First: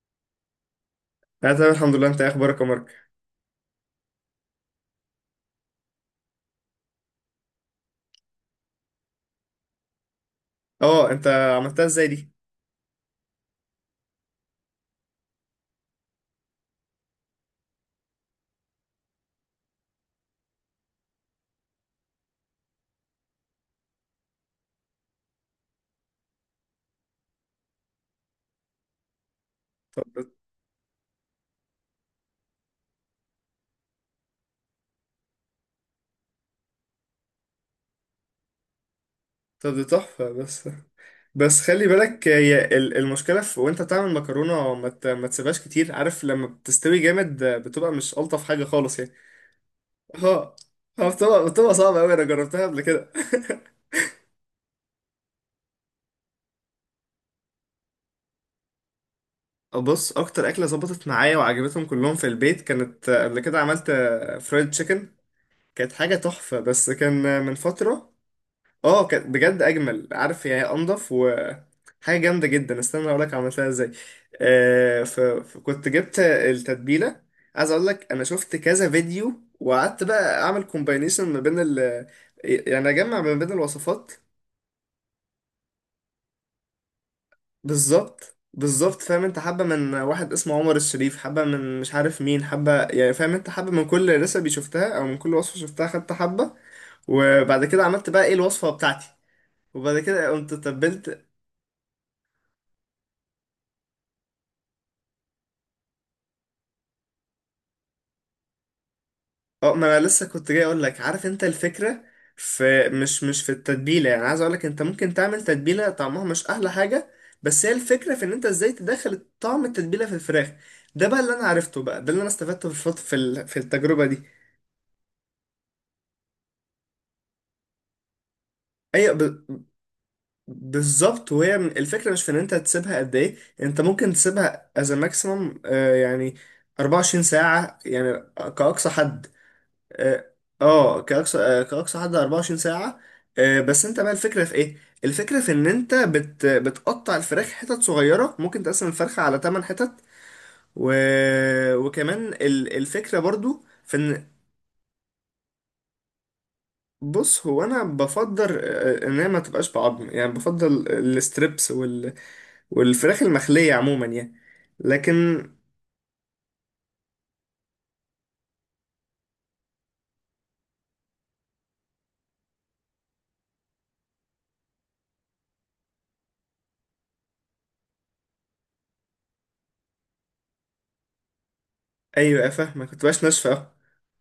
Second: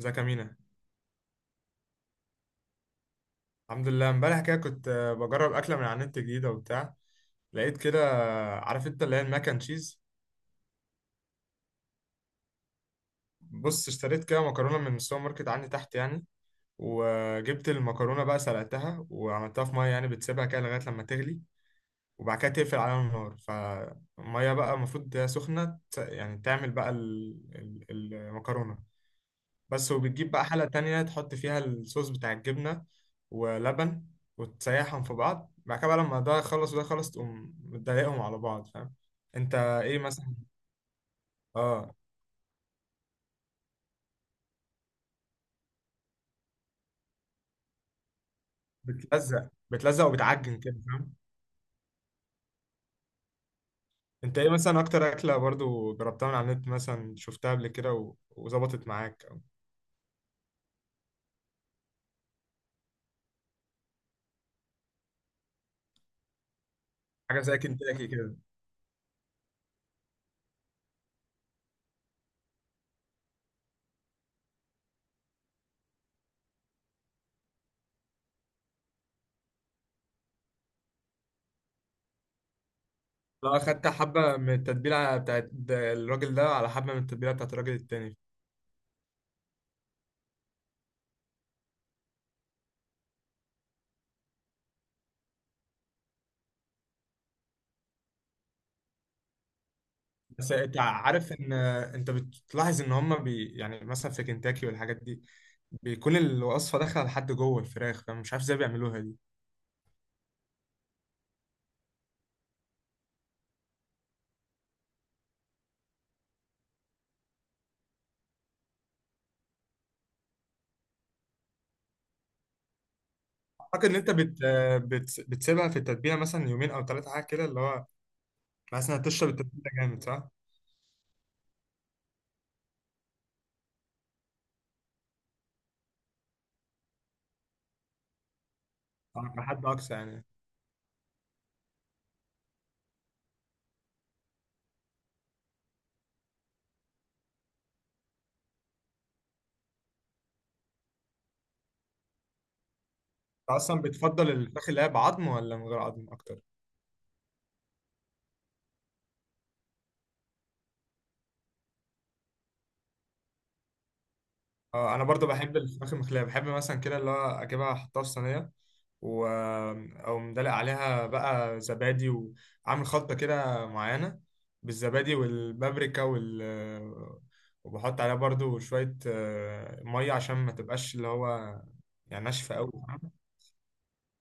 ازيك يا مينا؟ انا تمام الحمد لله. انت إيه اخبارك يا مارك؟ الحمد لله. امبارح كده كنت بجرب اكله من على النت جديده وبتاع. لقيت كده عارف انت اللي هي الماك اند تشيز. اه، انت عملتها ازاي دي؟ بص، اشتريت كده مكرونه من السوبر ماركت عندي تحت يعني. وجبت المكرونه بقى، سلقتها وعملتها في ميه، يعني بتسيبها كده لغايه لما تغلي. وبعد كده تقفل عليها النار. فالميه بقى المفروض سخنه، يعني تعمل بقى المكرونه. بس، وبتجيب بقى حلة تانية تحط فيها الصوص بتاع الجبنة ولبن، وتسيحهم في بعض. بعد كده بقى لما ده يخلص وده يخلص تقوم متضايقهم على بعض، فاهم؟ انت طب دي ايه تحفه. مثلا؟ بس بس خلي اه، بالك، هي المشكله في وانت بتعمل مكرونه ما تسيبهاش كتير. عارف لما بتستوي جامد بتبقى مش الطف حاجه خالص يعني. بتلزق بتلزق اه. وبتعجن كده، فاهم؟ بتبقى صعبه قوي، انا جربتها قبل كده. انت ايه مثلا اكتر اكلة برضو جربتها من على النت، مثلا شفتها قبل كده وظبطت معاك او بص، اكتر اكله ظبطت معايا وعجبتهم كلهم في البيت كانت، قبل كده عملت فرايد تشيكن. كانت حاجه تحفه، بس كان حاجة من زي كنتاكي فتره. كده؟ اه كانت بجد اجمل، عارف يعني إيه؟ انضف حاجة جامدة جدا. استنى اقول لك عملتها ازاي. فكنت جبت التتبيلة. عايز اقول لك، انا شفت كذا فيديو وقعدت بقى اعمل كومباينيشن ما بين ال، يعني اجمع ما بين لا، اخدت الوصفات. حبة من التتبيلة بتاعت الراجل ده على حبة من التتبيلة بتاعت الراجل التاني. بالظبط بالظبط، فاهم انت؟ حبة من واحد اسمه عمر الشريف، حبة من مش عارف مين، حبة يعني، فاهم انت؟ حبة من كل ريسبي شفتها او من كل وصفة شفتها خدت حبة. وبعد كده عملت بقى ايه الوصفة بتاعتي. وبعد كده بس قمت انت تبلت. عارف ان انت بتلاحظ ان هما يعني مثلا في كنتاكي والحاجات دي، بيكون الوصفه داخله لحد جوه الفراخ، فمش عارف ازاي بيعملوها دي. اه، ما انا لسه كنت جاي اقول لك. عارف انت الفكره؟ في مش في التتبيله، يعني عايز اقول لك انت ممكن تعمل تتبيله طعمها مش احلى حاجه، بس هي الفكره في ان انت ازاي تدخل طعم التتبيله في الفراخ. ده بقى اللي انا عرفته، بقى ده اللي انا استفدته في في في اعتقد ان التجربه انت دي. بتسيبها في التتبيله مثلا يومين او ثلاثه حاجه كده اللي هو بحيث انها ايوه، تشرب التتبيله جامد، صح؟ بالظبط. وهي الفكره مش في ان انت تسيبها قد ايه، انت ممكن تسيبها از ماكسيمم يعني 24 ساعه يعني، كاقصى حد. على حد اقصى يعني انت. اه. كأقصى كأقصى حد 24 ساعة. بس انت بقى الفكرة في ايه؟ الفكرة في ان انت بتقطع الفراخ حتت صغيرة، ممكن تقسم الفرخة على 8 حتت و... وكمان الفكرة برضو اصلا في ان، بتفضل الفراخ اللي هي بعظم ولا من غير عظم اكتر؟ بص هو انا بفضل ان هي ما تبقاش بعظم، يعني بفضل الستريبس والفراخ المخلية عموما يعني. اه، انا برضو لكن. بحب الفراخ المخليه، بحب مثلا كده اللي هو اجيبها احطها في صينيه و او مدلق عليها بقى زبادي، وعامل خلطه كده معينه، بالزبادي والبابريكا وبحط عليها برضو شويه ميه عشان ما تبقاش اللي هو يعني ايوه ناشفه فاهمة، قوي. ما تبقاش ناشفة.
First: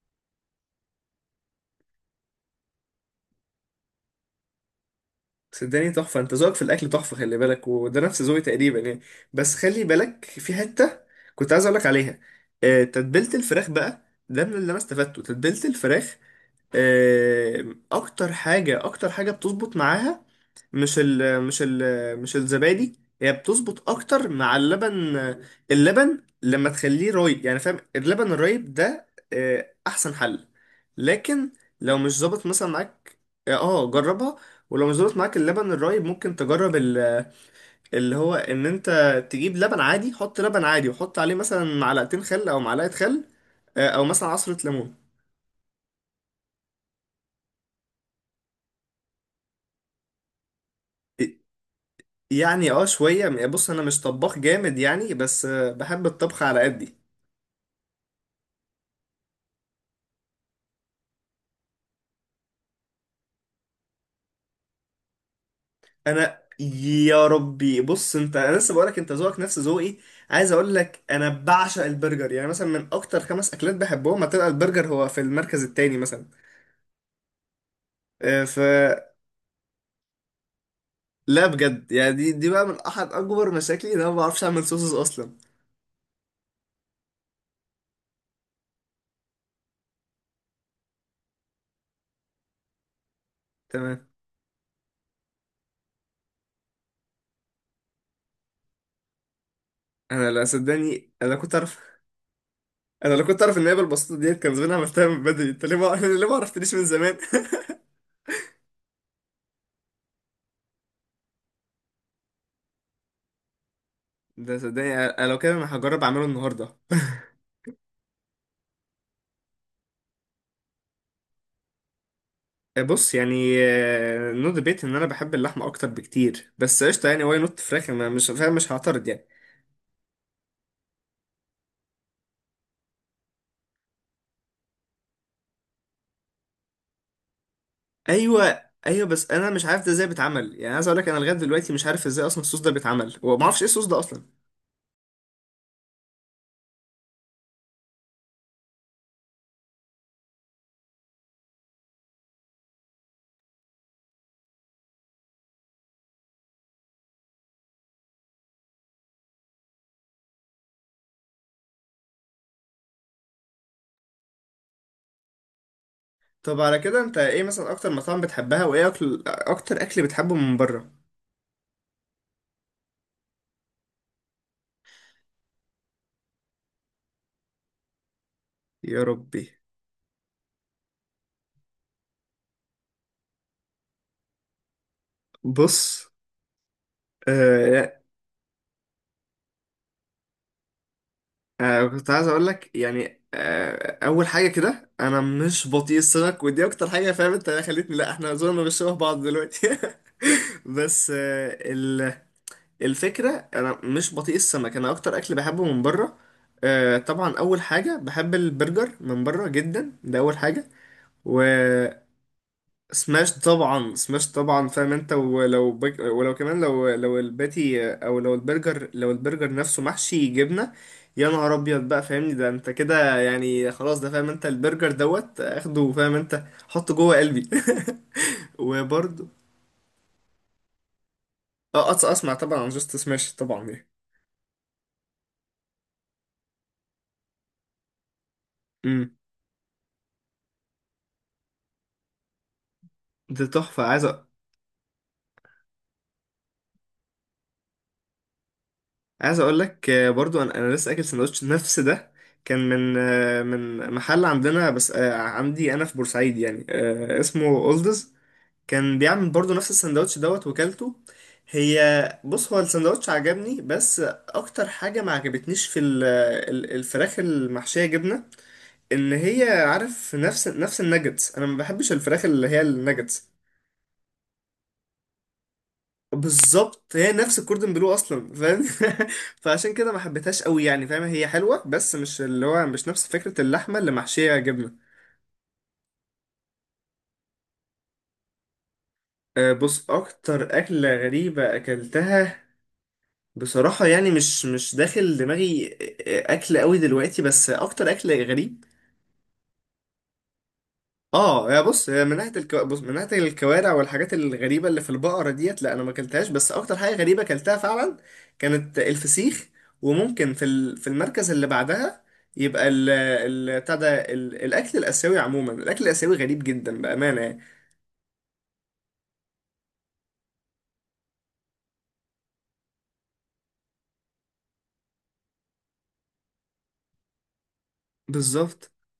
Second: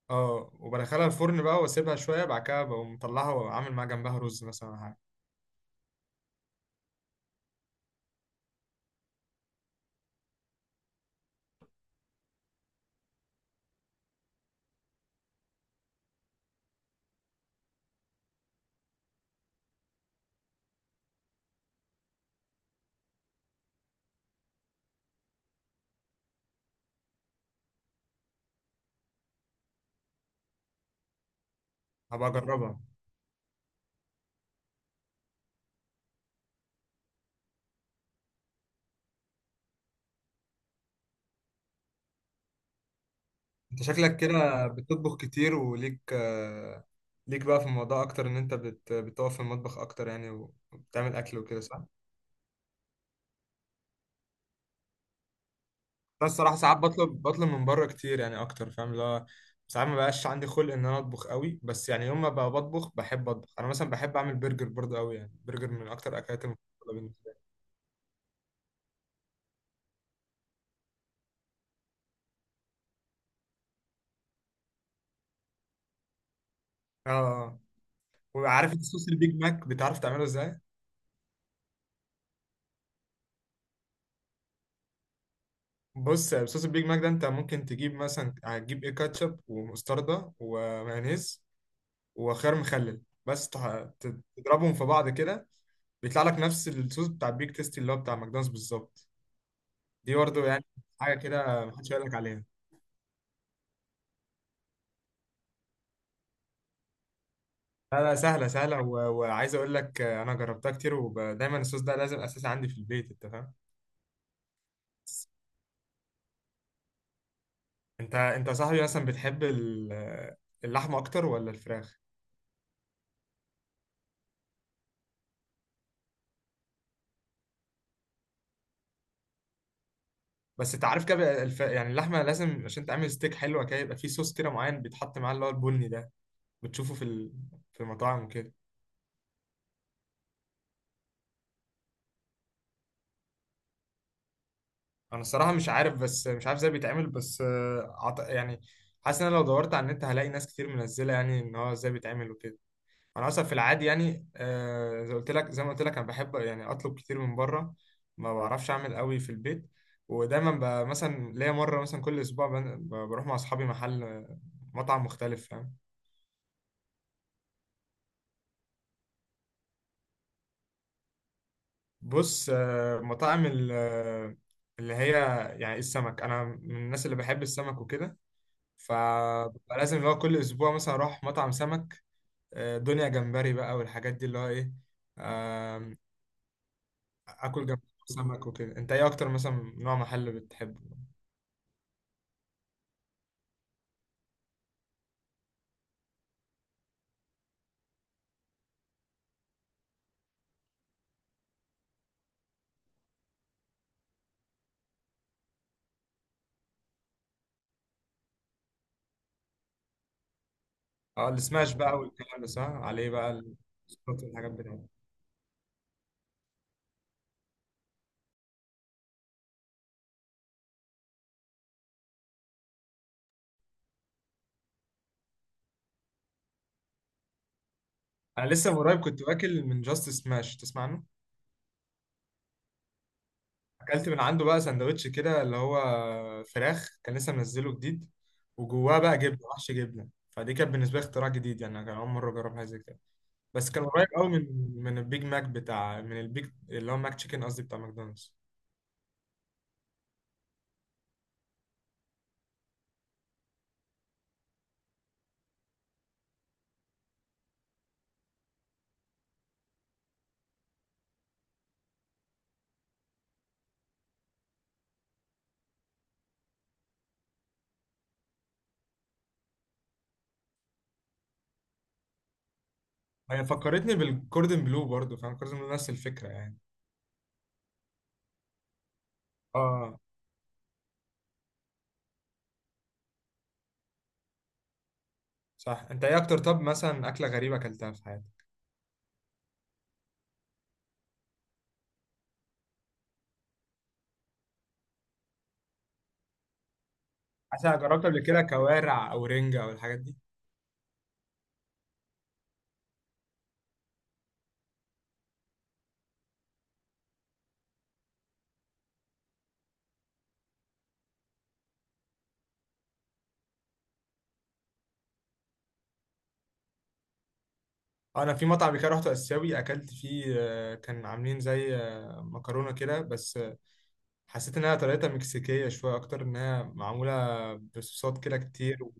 اه، وبدخلها الفرن بقى واسيبها شويه، بعد كده بقوم مطلعها وعامل معاها جنبها رز مثلا ولا حاجه. صدقني تحفة، انت ذوقك في الأكل تحفة. خلي بالك، وده نفس ذوقي تقريبا يعني. بس خلي بالك في حتة كنت عايز أقولك عليها. تتبيلة الفراخ بقى، ده من اللي أنا استفدته، تتبيلة الفراخ أكتر حاجة بتظبط معاها، مش ال مش ال مش الزبادي. هي بتظبط اكتر مع اللبن، اللبن لما تخليه رايب، يعني فاهم؟ اللبن الرايب ده احسن حل. لكن لو مش هبقى ظابط مثلا اجربها. معاك. اه، جربها. ولو مش ظابط معاك اللبن الرايب، ممكن تجرب اللي هو ان انت تجيب لبن عادي، حط لبن عادي وحط عليه مثلا معلقتين خل او معلقة خل، انت او شكلك مثلا عصرة كده ليمون. بتطبخ كتير، وليك آه، ليك بقى في الموضوع اكتر ان انت بتقف في المطبخ اكتر يعني وبتعمل اكل وكده، صح؟ يعني اه شوية، بص انا مش طباخ جامد يعني، بس بحب بس الطبخ الصراحه على ساعات قدي. بطلب من بره كتير يعني اكتر، فاهم؟ اللي هو ساعات ما بقاش عندي خلق ان انا اطبخ قوي، بس يعني يوم ما بقى بطبخ بحب اطبخ، انا مثلا بحب اعمل برجر برضه قوي، يعني برجر من اكتر انا اكلات المفضله يا بالنسبه لي. ربي، بص انت، انا لسه بقولك انت ذوقك نفس ذوقي. عايز اقول لك انا بعشق البرجر، يعني مثلا من اكتر خمس اكلات بحبهم هتبقى البرجر، هو في المركز التاني مثلا. اه. آه. آه. آه، ف وعارف انت صوص البيج ماك بتعرف تعمله ازاي؟ لا بجد يعني، دي بقى من احد اكبر مشاكلي، ان انا ما بعرفش اعمل صوصز اصلا. بص، صوص البيج ماك ده انت ممكن تجيب مثلا، هتجيب ايه؟ كاتشب ومستردة ومايونيز وخيار مخلل، بس تمام. تضربهم في بعض كده. بيطلع لك نفس الصوص بتاع البيك تيستي اللي هو بتاع ماكدونالدز بالظبط. دي انا لا برضه يعني صدقني، حاجه انا كنت كده اعرف. محدش يقول لك عليها. انا لو كنت اعرف ان هي بالبساطه ديت كان زمان عملتها من بدري. انت ليه ما ليه ما عرفتنيش من زمان؟ لا، لا، سهله سهله وعايز اقول لك انا جربتها كتير ودايما الصوص ده لازم اساسي عندي في البيت، انت فاهم؟ ده صدقني انا، لو كده انا هجرب اعمله النهارده. انت يا صاحبي مثلا بتحب اللحمه اكتر ولا الفراخ؟ بص يعني، نو ديبيت ان انا بحب اللحمه اكتر بكتير، بس قشطه يعني، واي نوت فراخ؟ انا مش فاهم، مش هعترض يعني. بس انت عارف كده بقى يعني اللحمه لازم عشان تعمل ستيك حلوه كده يبقى فيه صوص كده معين بيتحط معاه اللي هو البني ده، بتشوفه في المطاعم وكده. ايوه ايوه، بس انا مش عارف ده ازاي بيتعمل، يعني عايز اقول لك انا لغايه دلوقتي مش عارف ازاي اصلا الصوص ده بيتعمل، وما اعرفش ايه الصوص ده اصلا. انا الصراحه مش عارف، بس مش عارف ازاي بيتعمل، بس يعني حاسس ان انا لو دورت على النت هلاقي ناس كتير منزله، يعني ان هو ازاي بيتعمل وكده. انا اصلا في العادي يعني زي ما قلت لك انا بحب يعني اطلب كتير من بره، ما بعرفش اعمل قوي في البيت. ودايما مثلا ليا مره، مثلا كل اسبوع بروح مع اصحابي مطعم مختلف، فاهم؟ طب على كده انت ايه مثلا اكتر مطاعم بتحبها، وايه اكل اكتر اكل بتحبه من بره؟ بص، مطاعم اللي هي يعني السمك، انا من الناس اللي بحب السمك وكده، يا ربي. فببقى لازم اللي هو كل اسبوع مثلا اروح مطعم سمك. دنيا جمبري بقى والحاجات دي اللي هو ايه، آم، بص اكل جمبري آه وسمك وكده. انت ايه اكتر مثلا نوع محل بتحبه؟ كنت عايز اقول لك يعني، آه اول حاجه كده انا مش بطيء السمك، ودي اكتر حاجه فاهم انت خلتني، لا احنا زورنا مش شبه بعض دلوقتي. بس آه الفكره انا مش بطيء السمك، انا اكتر اكل بحبه من بره آه طبعا اول حاجه بحب البرجر من بره جدا، ده اول حاجه. اه، السماش بقى والكلام ده صح عليه بقى، سماش طبعا، الصوصات سماش والحاجات طبعا، بتاعته. فاهم انت؟ ولو كمان، لو الباتي او لو البرجر، لو البرجر نفسه محشي جبنه، يا نهار ابيض بقى فاهمني؟ ده انت كده يعني خلاص، ده فاهم انت؟ البرجر دوت اخده، فاهم انت؟ حطه جوه قلبي. انا لسه من قريب كنت وبرضه واكل من جاست سماش، تسمع عنه؟ اه اسمع، طبعا عن جاست سماش طبعا يعني. اكلت من عنده بقى سندوتش كده اللي هو فراخ، كان لسه منزله جديد، وجواه امم. بقى جبنه وحش جبنه، فدي كانت بالنسبه لي اختراع جديد، يعني انا كان اول مره اجرب حاجه زي كده. ده بس تحفه. كان قريب قوي من البيج ماك بتاع، من البيج اللي هو ماك تشيكن، قصدي بتاع ماكدونالدز. عايز اقول لك برضو، انا لسه اكل سندوتش نفس ده. كان من من محل عندنا بس عندي انا في بورسعيد يعني، اسمه اولدز. كان بيعمل برضو نفس السندوتش دوت، وكلته. هي، بص هو السندوتش عجبني. بس اكتر حاجة ما عجبتنيش في الفراخ المحشية جبنة، ان هي عارف، نفس الناجتس. انا ما بحبش الفراخ اللي هي الناجتس. هي فكرتني بالكوردن بلو برضو، فاهم كوردن بلو؟ نفس الفكره يعني. بالظبط، هي نفس الكوردن بلو اصلا، فاهم؟ فعشان كده ما اه، حبيتهاش قوي يعني، فاهم؟ هي حلوة بس مش اللي هو، مش نفس فكرة اللحمة اللي محشية جبنة. صح. انت ايه اكتر، طب مثلا اكله غريبه اكلتها في حياتك؟ أه، بص اكتر اكلة غريبة اكلتها، بصراحة يعني مش مش داخل دماغي أكل قوي دلوقتي، بس مثلا أكتر جربت قبل أكل كده غريب. كوارع او رنجه او الحاجات دي؟ اه يا بص، هي من ناحية بص من ناحية الكوارع والحاجات الغريبة اللي في البقرة ديت، لا أنا ما أكلتهاش. بس أكتر حاجة غريبة أكلتها فعلا كانت الفسيخ. وممكن في في المركز اللي بعدها يبقى ال... ال... بتاع ده ال... الأكل الآسيوي عموما، الأكل الآسيوي غريب جدا بأمانة يعني. انا في مطعم كده رحت اسيوي اكلت فيه، كان عاملين زي مكرونه كده، بس حسيت انها طريقتها مكسيكيه شويه، اكتر انها معموله بصوصات كده بالظبط، كتير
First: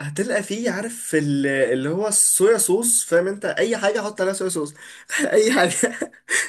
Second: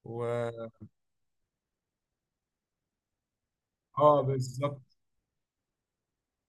هتلقى و... فيه، عارف اللي هو الصويا صوص. فاهم انت؟ اي حاجه حط اه، عليها صويا صوص. بالظبط، اي حاجه.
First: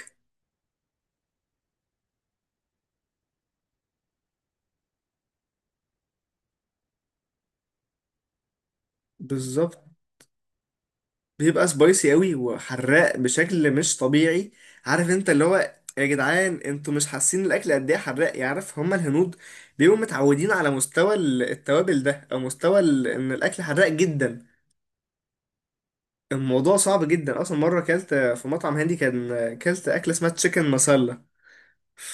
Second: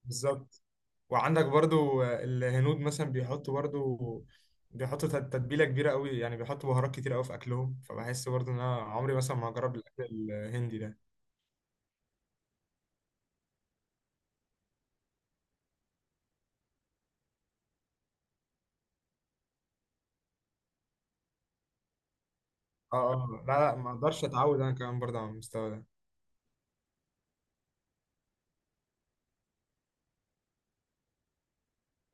بالظبط. وعندك برضو الهنود مثلا بيحطوا تتبيلة كبيرة قوي، يعني بيحطوا بهارات كتير قوي في أكلهم، فبحس برضو إن أنا عمري مثلا ما هجرب بالظبط. الأكل الهندي ده. بيبقى سبايسي قوي وحراق بشكل مش طبيعي. عارف انت اللي هو، يا جدعان انتوا مش حاسين الاكل قد ايه حراق، يعرف هما الهنود بيبقوا متعودين على مستوى التوابل ده، او مستوى اه، ان لا، الاكل لا، حراق ما أقدرش جدا. أتعود أنا كمان برضو على المستوى ده. الموضوع صعب جدا اصلا. مره كلت في مطعم هندي كان، كلت اكله اسمها تشيكن مسله،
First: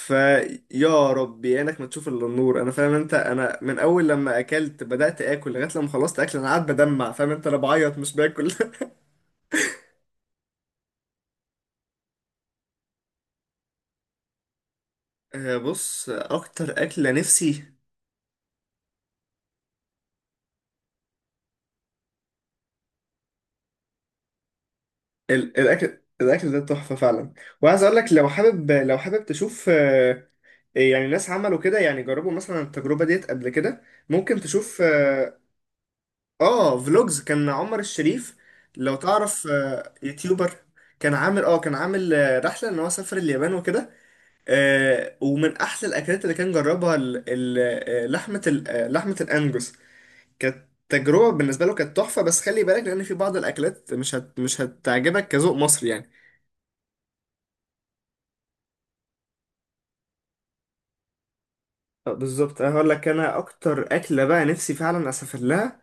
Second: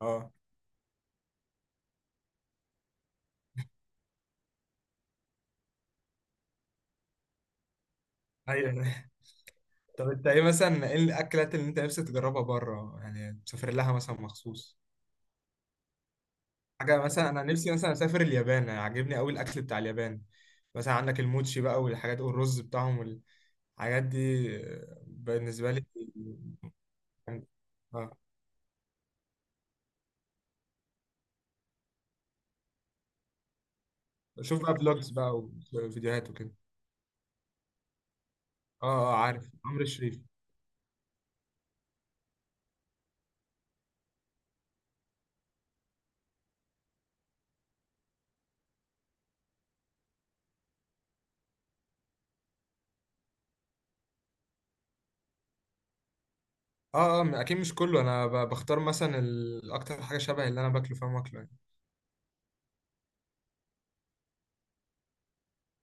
اه، ربي عينك ما تشوف الا النور. انا فاهم انت؟ انا من اول لما اكلت بدات اكل لغايه لما خلصت اكل انا قاعد بدمع، فاهم انت؟ انا بعيط مش باكل. أيوه. طب أنت إيه الأكلات اللي أنت نفسك تجربها بره، يعني تسافر لها مثلا مخصوص؟ بص اكتر حاجة اكله مثلا، أنا نفسي، نفسي مثلا أسافر اليابان، يعني عاجبني قوي الأكل بتاع اليابان، مثلا عندك الموتشي بقى والحاجات والرز بتاعهم والحاجات دي بالنسبة لي. الاكل ده تحفه فعلا. وعايز اقول اه، لك لو حابب، لو حابب تشوف يعني ناس عملوا كده، يعني جربوا مثلا التجربه ديت قبل كده، ممكن بشوف بقى تشوف. فلوجز بقى اه وفيديوهات وكده. فلوجز، كان عمر الشريف اه، لو اه، تعرف، عارف عمرو الشريف. يوتيوبر. كان عامل رحله ان هو سافر اليابان وكده. ومن احلى الاكلات اللي كان جربها لحمه الانجوس، كانت تجربه بالنسبه له، كانت تحفه. بس خلي بالك، لان في بعض الاكلات مش هتعجبك كذوق مصري يعني. اه، اه، اكيد مش كله، انا بختار مثلا اكتر حاجه شبه اللي انا باكله، فاهم؟ واكله يعني. بالظبط، انا هقول لك، انا اكتر اكله بقى نفسي فعلا اسافر لها.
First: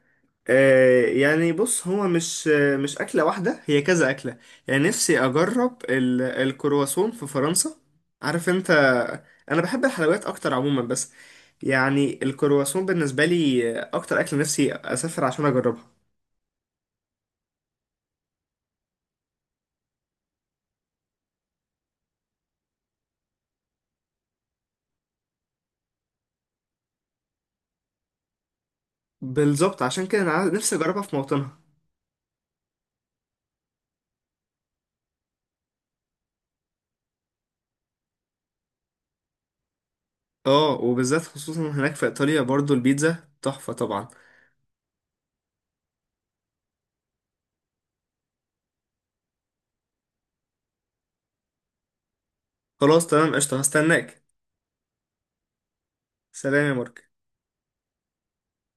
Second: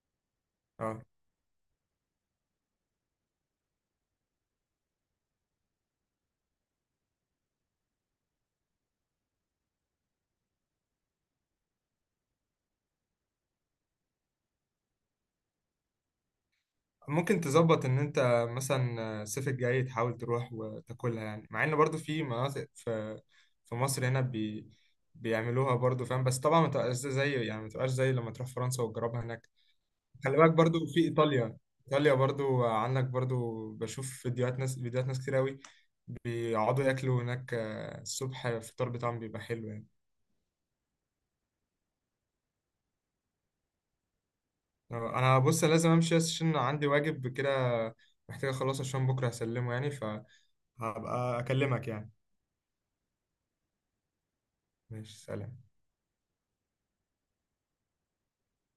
اه، آه يعني بص، هو مش مش اكله واحده، هي كذا اكله. يعني نفسي اجرب الكرواسون في فرنسا. عارف انت؟ انا بحب الحلويات اكتر عموما، بس يعني الكرواسون بالنسبه لي اكتر اكله نفسي اسافر عشان اجربها. ممكن تظبط ان انت مثلا الصيف الجاي تحاول تروح وتاكلها، يعني مع ان برضو في مناطق في مصر هنا بيعملوها برضو، فاهم؟ بس طبعا ما تبقاش زي لما تروح فرنسا وتجربها هناك. بالظبط، عشان كده انا خلي بالك نفسي برضو في اجربها في ايطاليا. موطنها. ايطاليا برضو، عندك برضو بشوف فيديوهات ناس كتير قوي بيقعدوا ياكلوا هناك، الصبح الفطار بتاعهم بيبقى حلو يعني. اه، وبالذات خصوصا هناك في ايطاليا برضو، البيتزا تحفه طبعا. انا بص، لازم امشي بس عشان عندي واجب كده، محتاج اخلصه عشان بكره هسلمه يعني، فهبقى اكلمك يعني. خلاص تمام قشطه، هستناك. ماشي، سلام. سلام يا مارك.